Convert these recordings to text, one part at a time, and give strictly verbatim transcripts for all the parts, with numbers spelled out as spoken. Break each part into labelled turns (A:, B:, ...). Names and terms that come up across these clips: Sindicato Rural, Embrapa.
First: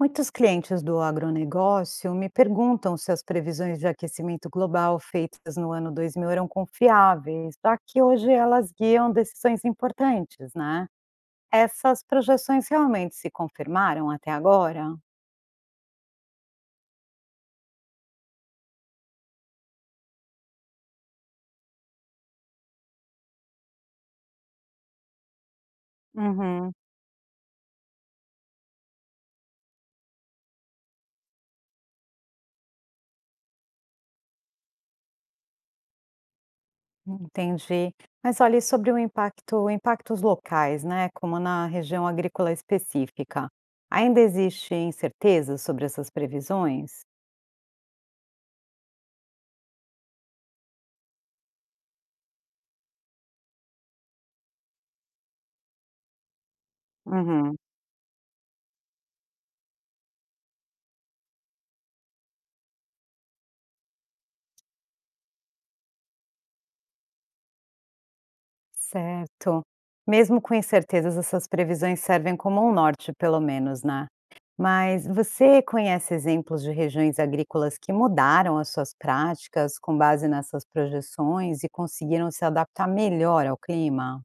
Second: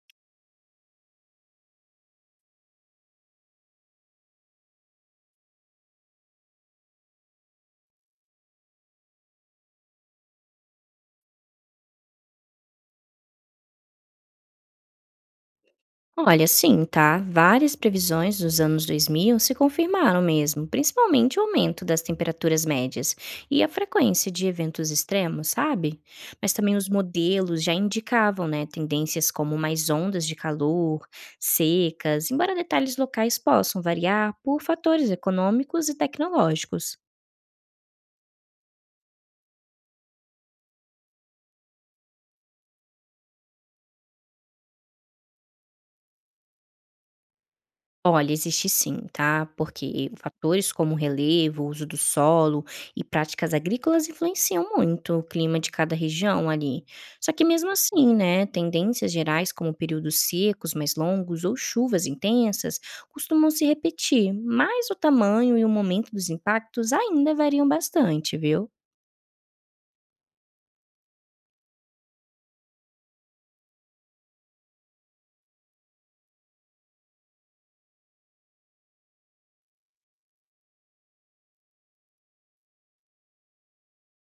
A: Muitos clientes do agronegócio me perguntam se as previsões de aquecimento global feitas no ano dois mil eram confiáveis, já que hoje elas guiam decisões importantes, né? Essas projeções realmente se confirmaram até agora?
B: Olha, sim, tá? Várias previsões dos anos dois mil se confirmaram mesmo, principalmente o aumento das temperaturas médias e a frequência de eventos extremos, sabe? Mas
A: Uhum,
B: também os modelos já indicavam, né, tendências como mais ondas de calor, secas, embora detalhes locais possam variar por fatores econômicos e tecnológicos.
A: entendi. Mas olhe sobre o impacto, impactos locais, né? Como na região agrícola específica. Ainda existe incerteza sobre essas previsões?
B: Olha, existe sim, tá? Porque fatores como relevo, uso do solo e práticas agrícolas influenciam muito o clima de cada região ali. Só que
A: Uhum.
B: mesmo assim, né, tendências gerais como períodos secos mais longos ou chuvas intensas costumam se repetir, mas o tamanho e o momento dos impactos ainda variam bastante, viu?
A: Certo. Mesmo com incertezas, essas previsões servem como um norte, pelo menos, né? Mas você conhece exemplos de regiões agrícolas que mudaram as suas práticas com base nessas projeções e conseguiram se adaptar melhor ao clima?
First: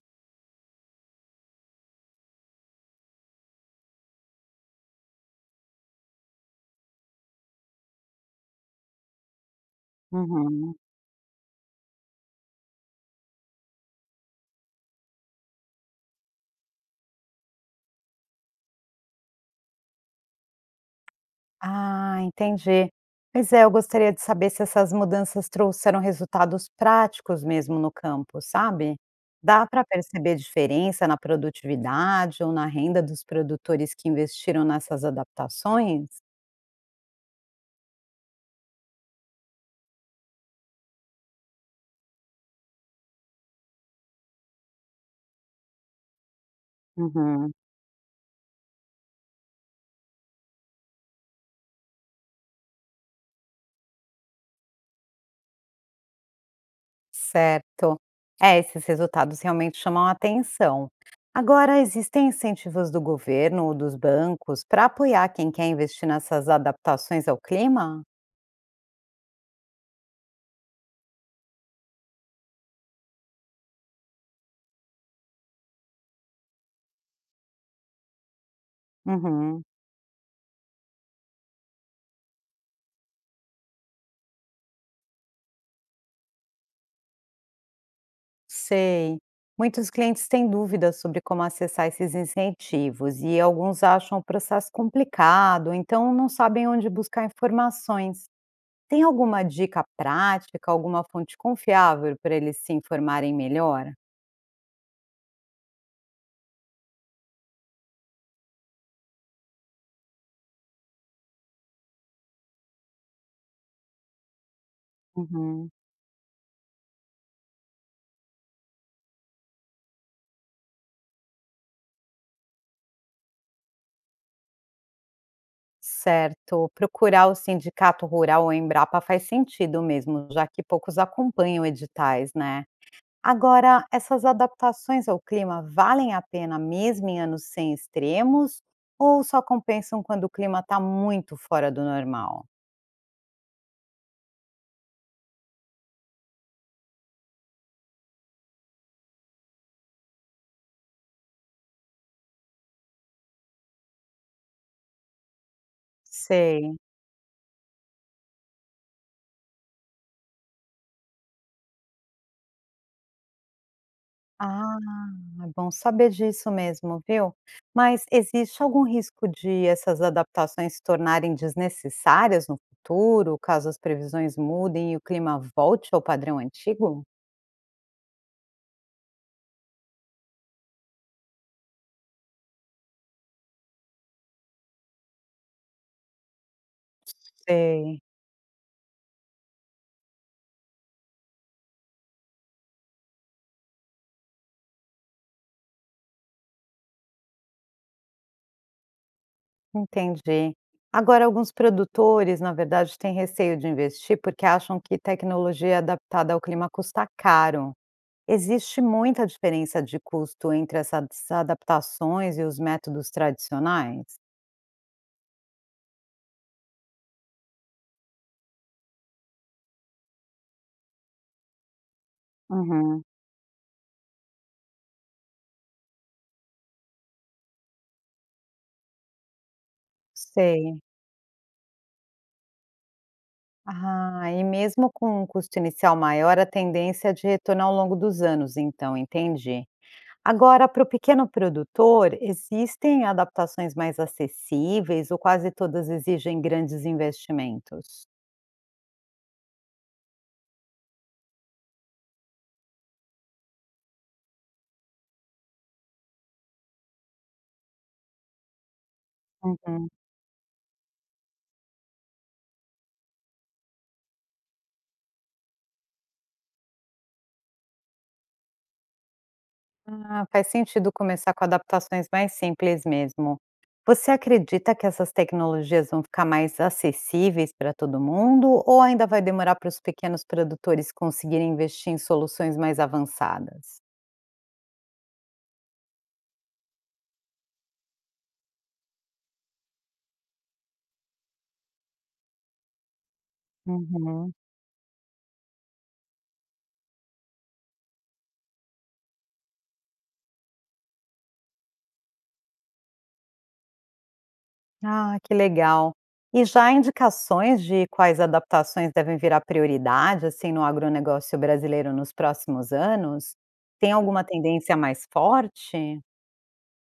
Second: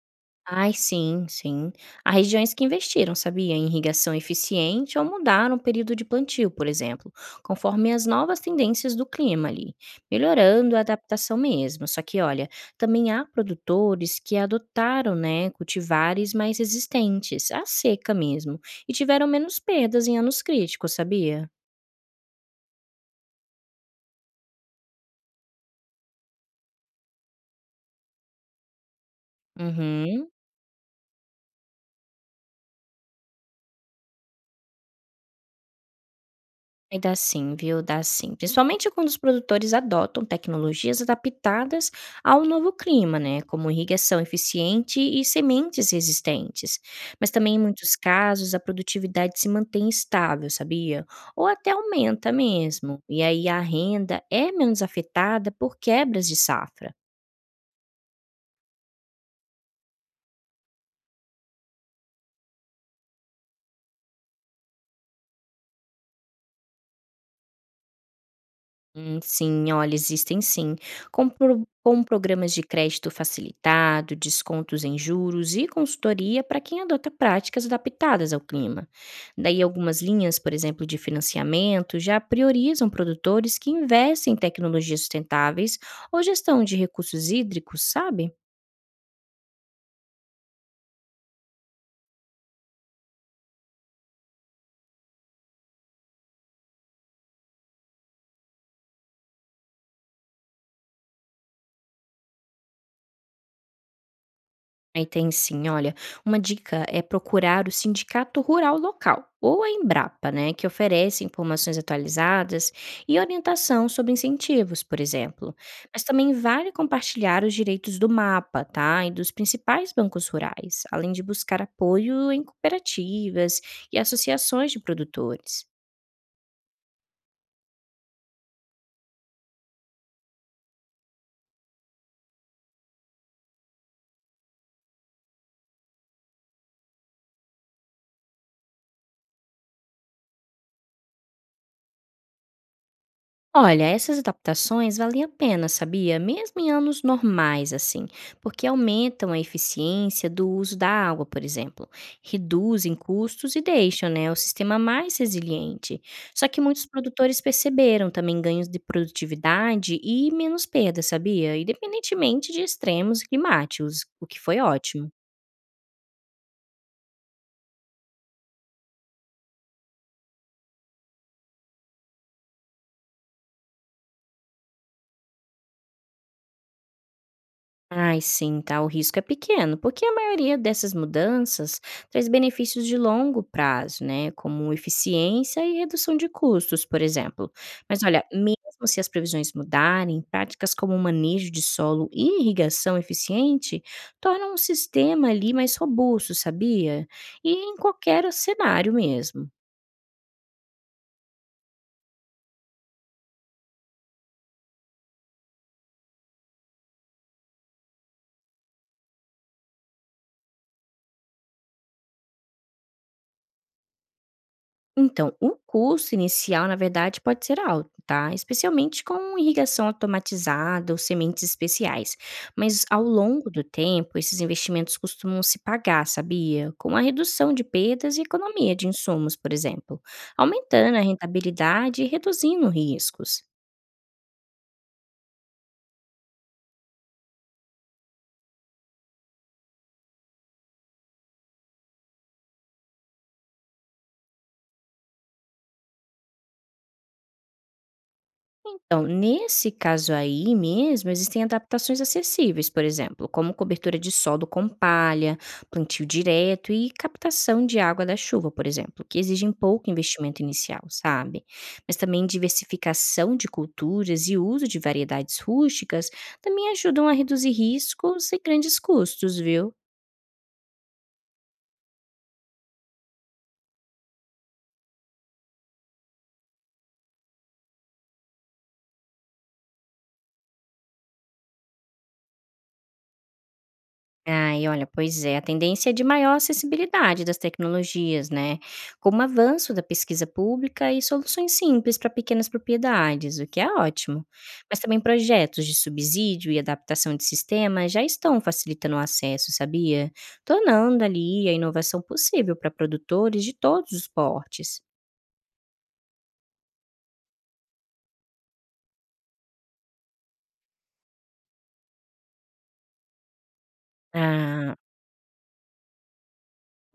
B: Ai, sim, sim. Há regiões que investiram, sabia, em irrigação eficiente ou mudaram o período de plantio, por exemplo, conforme as novas tendências do clima ali, melhorando
A: Uhum.
B: a adaptação mesmo. Só que, olha, também há produtores que adotaram, né, cultivares mais resistentes à seca mesmo e tiveram menos perdas em anos críticos, sabia?
A: Ah, entendi. Pois é, eu gostaria de saber se essas mudanças trouxeram resultados práticos mesmo no campo, sabe? Dá para
B: Uhum.
A: perceber diferença na produtividade ou na renda dos produtores que investiram nessas adaptações?
B: Ai, dá sim, viu? Dá sim. Principalmente quando os produtores adotam tecnologias adaptadas ao novo clima, né? Como irrigação eficiente e sementes resistentes. Mas
A: Uhum,
B: também, em muitos casos, a produtividade se mantém estável, sabia? Ou até aumenta mesmo. E aí a renda é menos afetada por quebras de safra.
A: certo. É, esses resultados realmente chamam a atenção. Agora, existem incentivos do governo ou dos bancos para apoiar quem quer investir nessas adaptações ao clima?
B: Hum, sim, olha, existem sim. Com, pro- com programas de crédito facilitado, descontos em juros e consultoria para quem adota práticas adaptadas ao clima. Daí,
A: Uhum.
B: algumas linhas, por exemplo, de financiamento, já priorizam produtores que investem em tecnologias sustentáveis ou gestão de recursos hídricos, sabe?
A: Sei. Muitos clientes têm dúvidas sobre como acessar esses incentivos e alguns acham o processo complicado, então não sabem onde buscar informações. Tem alguma dica prática, alguma fonte confiável para eles se informarem melhor?
B: Aí tem sim, olha, uma dica é procurar o Sindicato Rural Local, ou a Embrapa, né, que oferece informações atualizadas e orientação sobre incentivos, por exemplo.
A: Uhum.
B: Mas também vale compartilhar os direitos do mapa, tá, e dos principais bancos rurais, além de buscar apoio em cooperativas e associações de produtores.
A: Certo. Procurar o Sindicato Rural ou Embrapa faz sentido mesmo, já que poucos acompanham editais, né? Agora, essas adaptações ao clima valem a pena mesmo em anos sem extremos ou só compensam quando o clima está muito fora do normal?
B: Olha, essas adaptações valem a pena, sabia? Mesmo em anos normais, assim, porque aumentam a eficiência do uso da água, por exemplo, reduzem custos e deixam, né, o sistema mais resiliente. Só que
A: Sei.
B: muitos produtores perceberam também ganhos de produtividade e menos perda, sabia? Independentemente de extremos climáticos, o que foi
A: Ah,
B: ótimo.
A: é bom saber disso mesmo, viu? Mas existe algum risco de essas adaptações se tornarem desnecessárias no futuro, caso as previsões mudem e o clima volte ao padrão antigo?
B: Ai, sim, tá. O risco é pequeno, porque a maioria dessas mudanças traz benefícios de longo prazo, né? Como eficiência e redução de custos, por exemplo. Mas
A: Sei.
B: olha, mesmo se as previsões mudarem, práticas como o manejo de solo e irrigação eficiente tornam o sistema ali mais robusto, sabia? E em qualquer cenário mesmo.
A: Entendi. Agora, alguns produtores, na verdade, têm receio de investir porque acham que tecnologia adaptada ao clima custa caro. Existe muita diferença de custo entre essas adaptações e os métodos tradicionais?
B: Então, o custo inicial, na verdade, pode ser alto, tá? Especialmente com irrigação automatizada ou sementes especiais. Mas ao
A: Uhum,
B: longo do tempo, esses investimentos costumam se pagar, sabia? Com a redução de perdas e economia de insumos, por exemplo,
A: sei.
B: aumentando a rentabilidade e reduzindo riscos.
A: Ah, e mesmo com um custo inicial maior, a tendência é de retorno ao longo dos anos, então, entendi. Agora, para o pequeno produtor, existem adaptações mais acessíveis ou quase todas exigem grandes investimentos?
B: Então, nesse caso aí mesmo, existem adaptações acessíveis, por exemplo, como cobertura de solo com palha, plantio direto e captação de água da chuva, por exemplo, que exigem pouco
A: Uhum.
B: investimento inicial, sabe? Mas também diversificação de culturas e uso de variedades rústicas também ajudam a reduzir riscos e grandes custos, viu?
A: Ah, faz sentido começar com adaptações mais simples mesmo. Você acredita que essas tecnologias vão ficar mais acessíveis para todo mundo ou ainda vai demorar para os pequenos produtores conseguirem investir em soluções mais avançadas?
B: Ai, olha, pois é, a tendência é de maior acessibilidade das tecnologias, né? Como avanço da pesquisa pública e soluções simples para pequenas propriedades, o que é ótimo.
A: Uhum.
B: Mas também projetos de subsídio e adaptação de sistemas já estão facilitando o acesso, sabia? Tornando ali a inovação possível para produtores de todos os portes.
A: Ah, que legal. E já há indicações de quais adaptações devem virar prioridade, assim, no agronegócio brasileiro nos próximos anos? Tem alguma
B: Ah,
A: tendência mais forte?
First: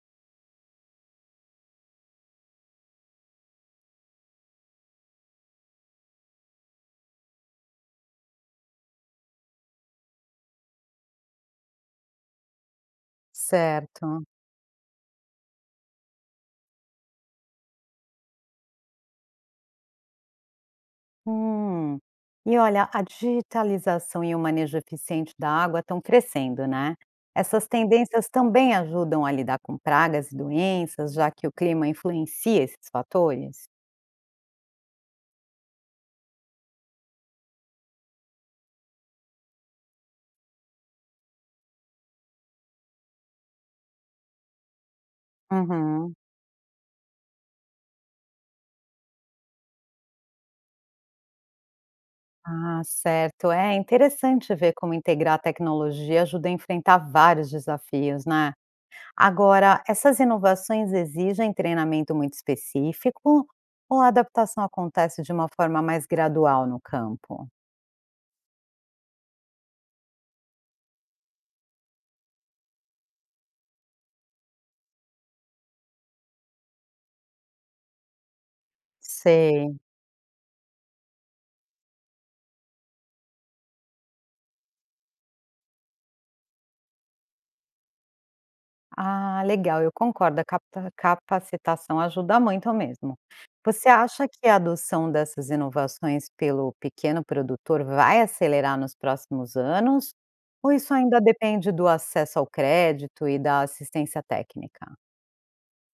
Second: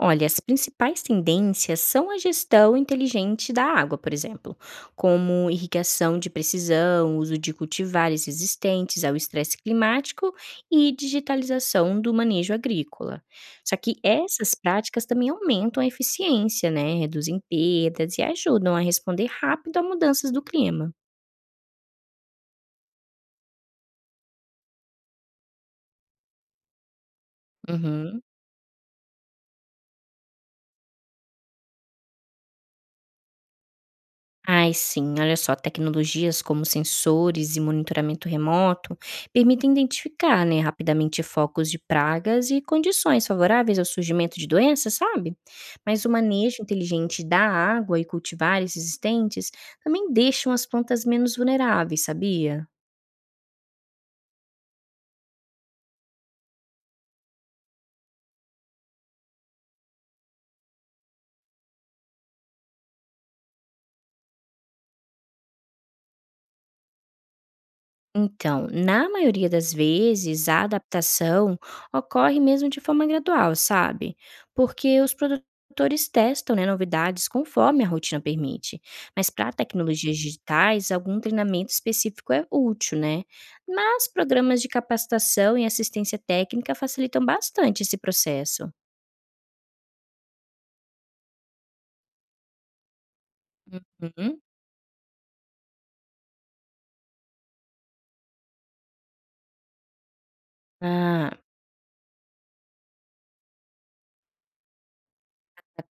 B: olha, as principais tendências são a gestão inteligente da água, por exemplo, como irrigação de precisão, uso de cultivares resistentes ao estresse climático e digitalização do manejo agrícola. Só que
A: Certo.
B: essas práticas também aumentam a eficiência, né? Reduzem perdas e ajudam a responder rápido a mudanças do clima.
A: Hum. E olha, a digitalização e o manejo eficiente da água estão crescendo, né? Essas
B: Uhum.
A: tendências também ajudam a lidar com pragas e doenças, já que o clima influencia esses fatores?
B: Ai, sim, olha só, tecnologias como sensores e monitoramento remoto permitem identificar, né, rapidamente focos de pragas e condições favoráveis ao surgimento de doenças, sabe? Mas o
A: Uhum.
B: manejo inteligente da água e cultivares existentes também deixam as plantas menos vulneráveis, sabia?
A: Ah, certo. É interessante ver como integrar a tecnologia ajuda a enfrentar vários desafios, né? Agora, essas inovações exigem treinamento muito específico ou a adaptação acontece de uma forma mais gradual no campo?
B: Então, na maioria das vezes, a adaptação ocorre mesmo de forma gradual, sabe? Porque os produtores testam, né, novidades conforme a rotina permite. Mas para
A: Sei.
B: tecnologias digitais, algum treinamento específico é útil, né? Mas programas de capacitação e assistência técnica facilitam bastante esse processo.
A: Ah, legal, eu concordo, a capta capacitação ajuda muito mesmo. Você acha
B: Uhum.
A: que a adoção dessas inovações pelo pequeno produtor vai acelerar nos próximos anos, ou isso ainda
B: Ah,
A: depende do acesso ao crédito e da assistência técnica?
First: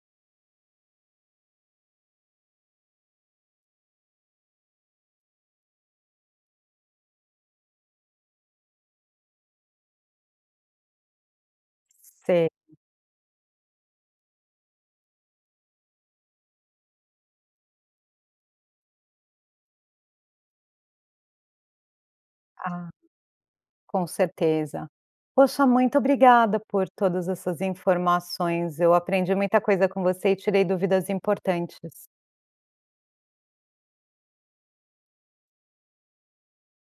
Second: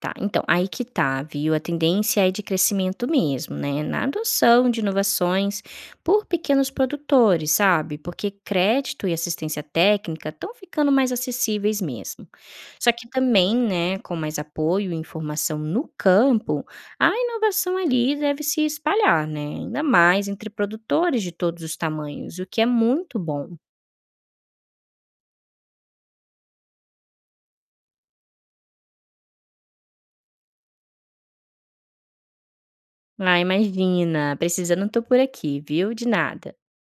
B: tá, então, aí que tá, viu? A tendência é de crescimento mesmo, né? Na adoção de inovações por pequenos produtores, sabe? Porque crédito e assistência técnica estão ficando mais acessíveis mesmo.
A: Sei.
B: Só que também, né, com mais apoio e informação no campo, a inovação ali deve se espalhar, né? Ainda mais entre produtores de todos os tamanhos, o que é
A: Ah,
B: muito bom.
A: com certeza. Poxa, muito obrigada por todas essas informações, eu aprendi muita coisa com você e tirei dúvidas importantes.
B: Ah, imagina, precisando tô por aqui, viu? De nada.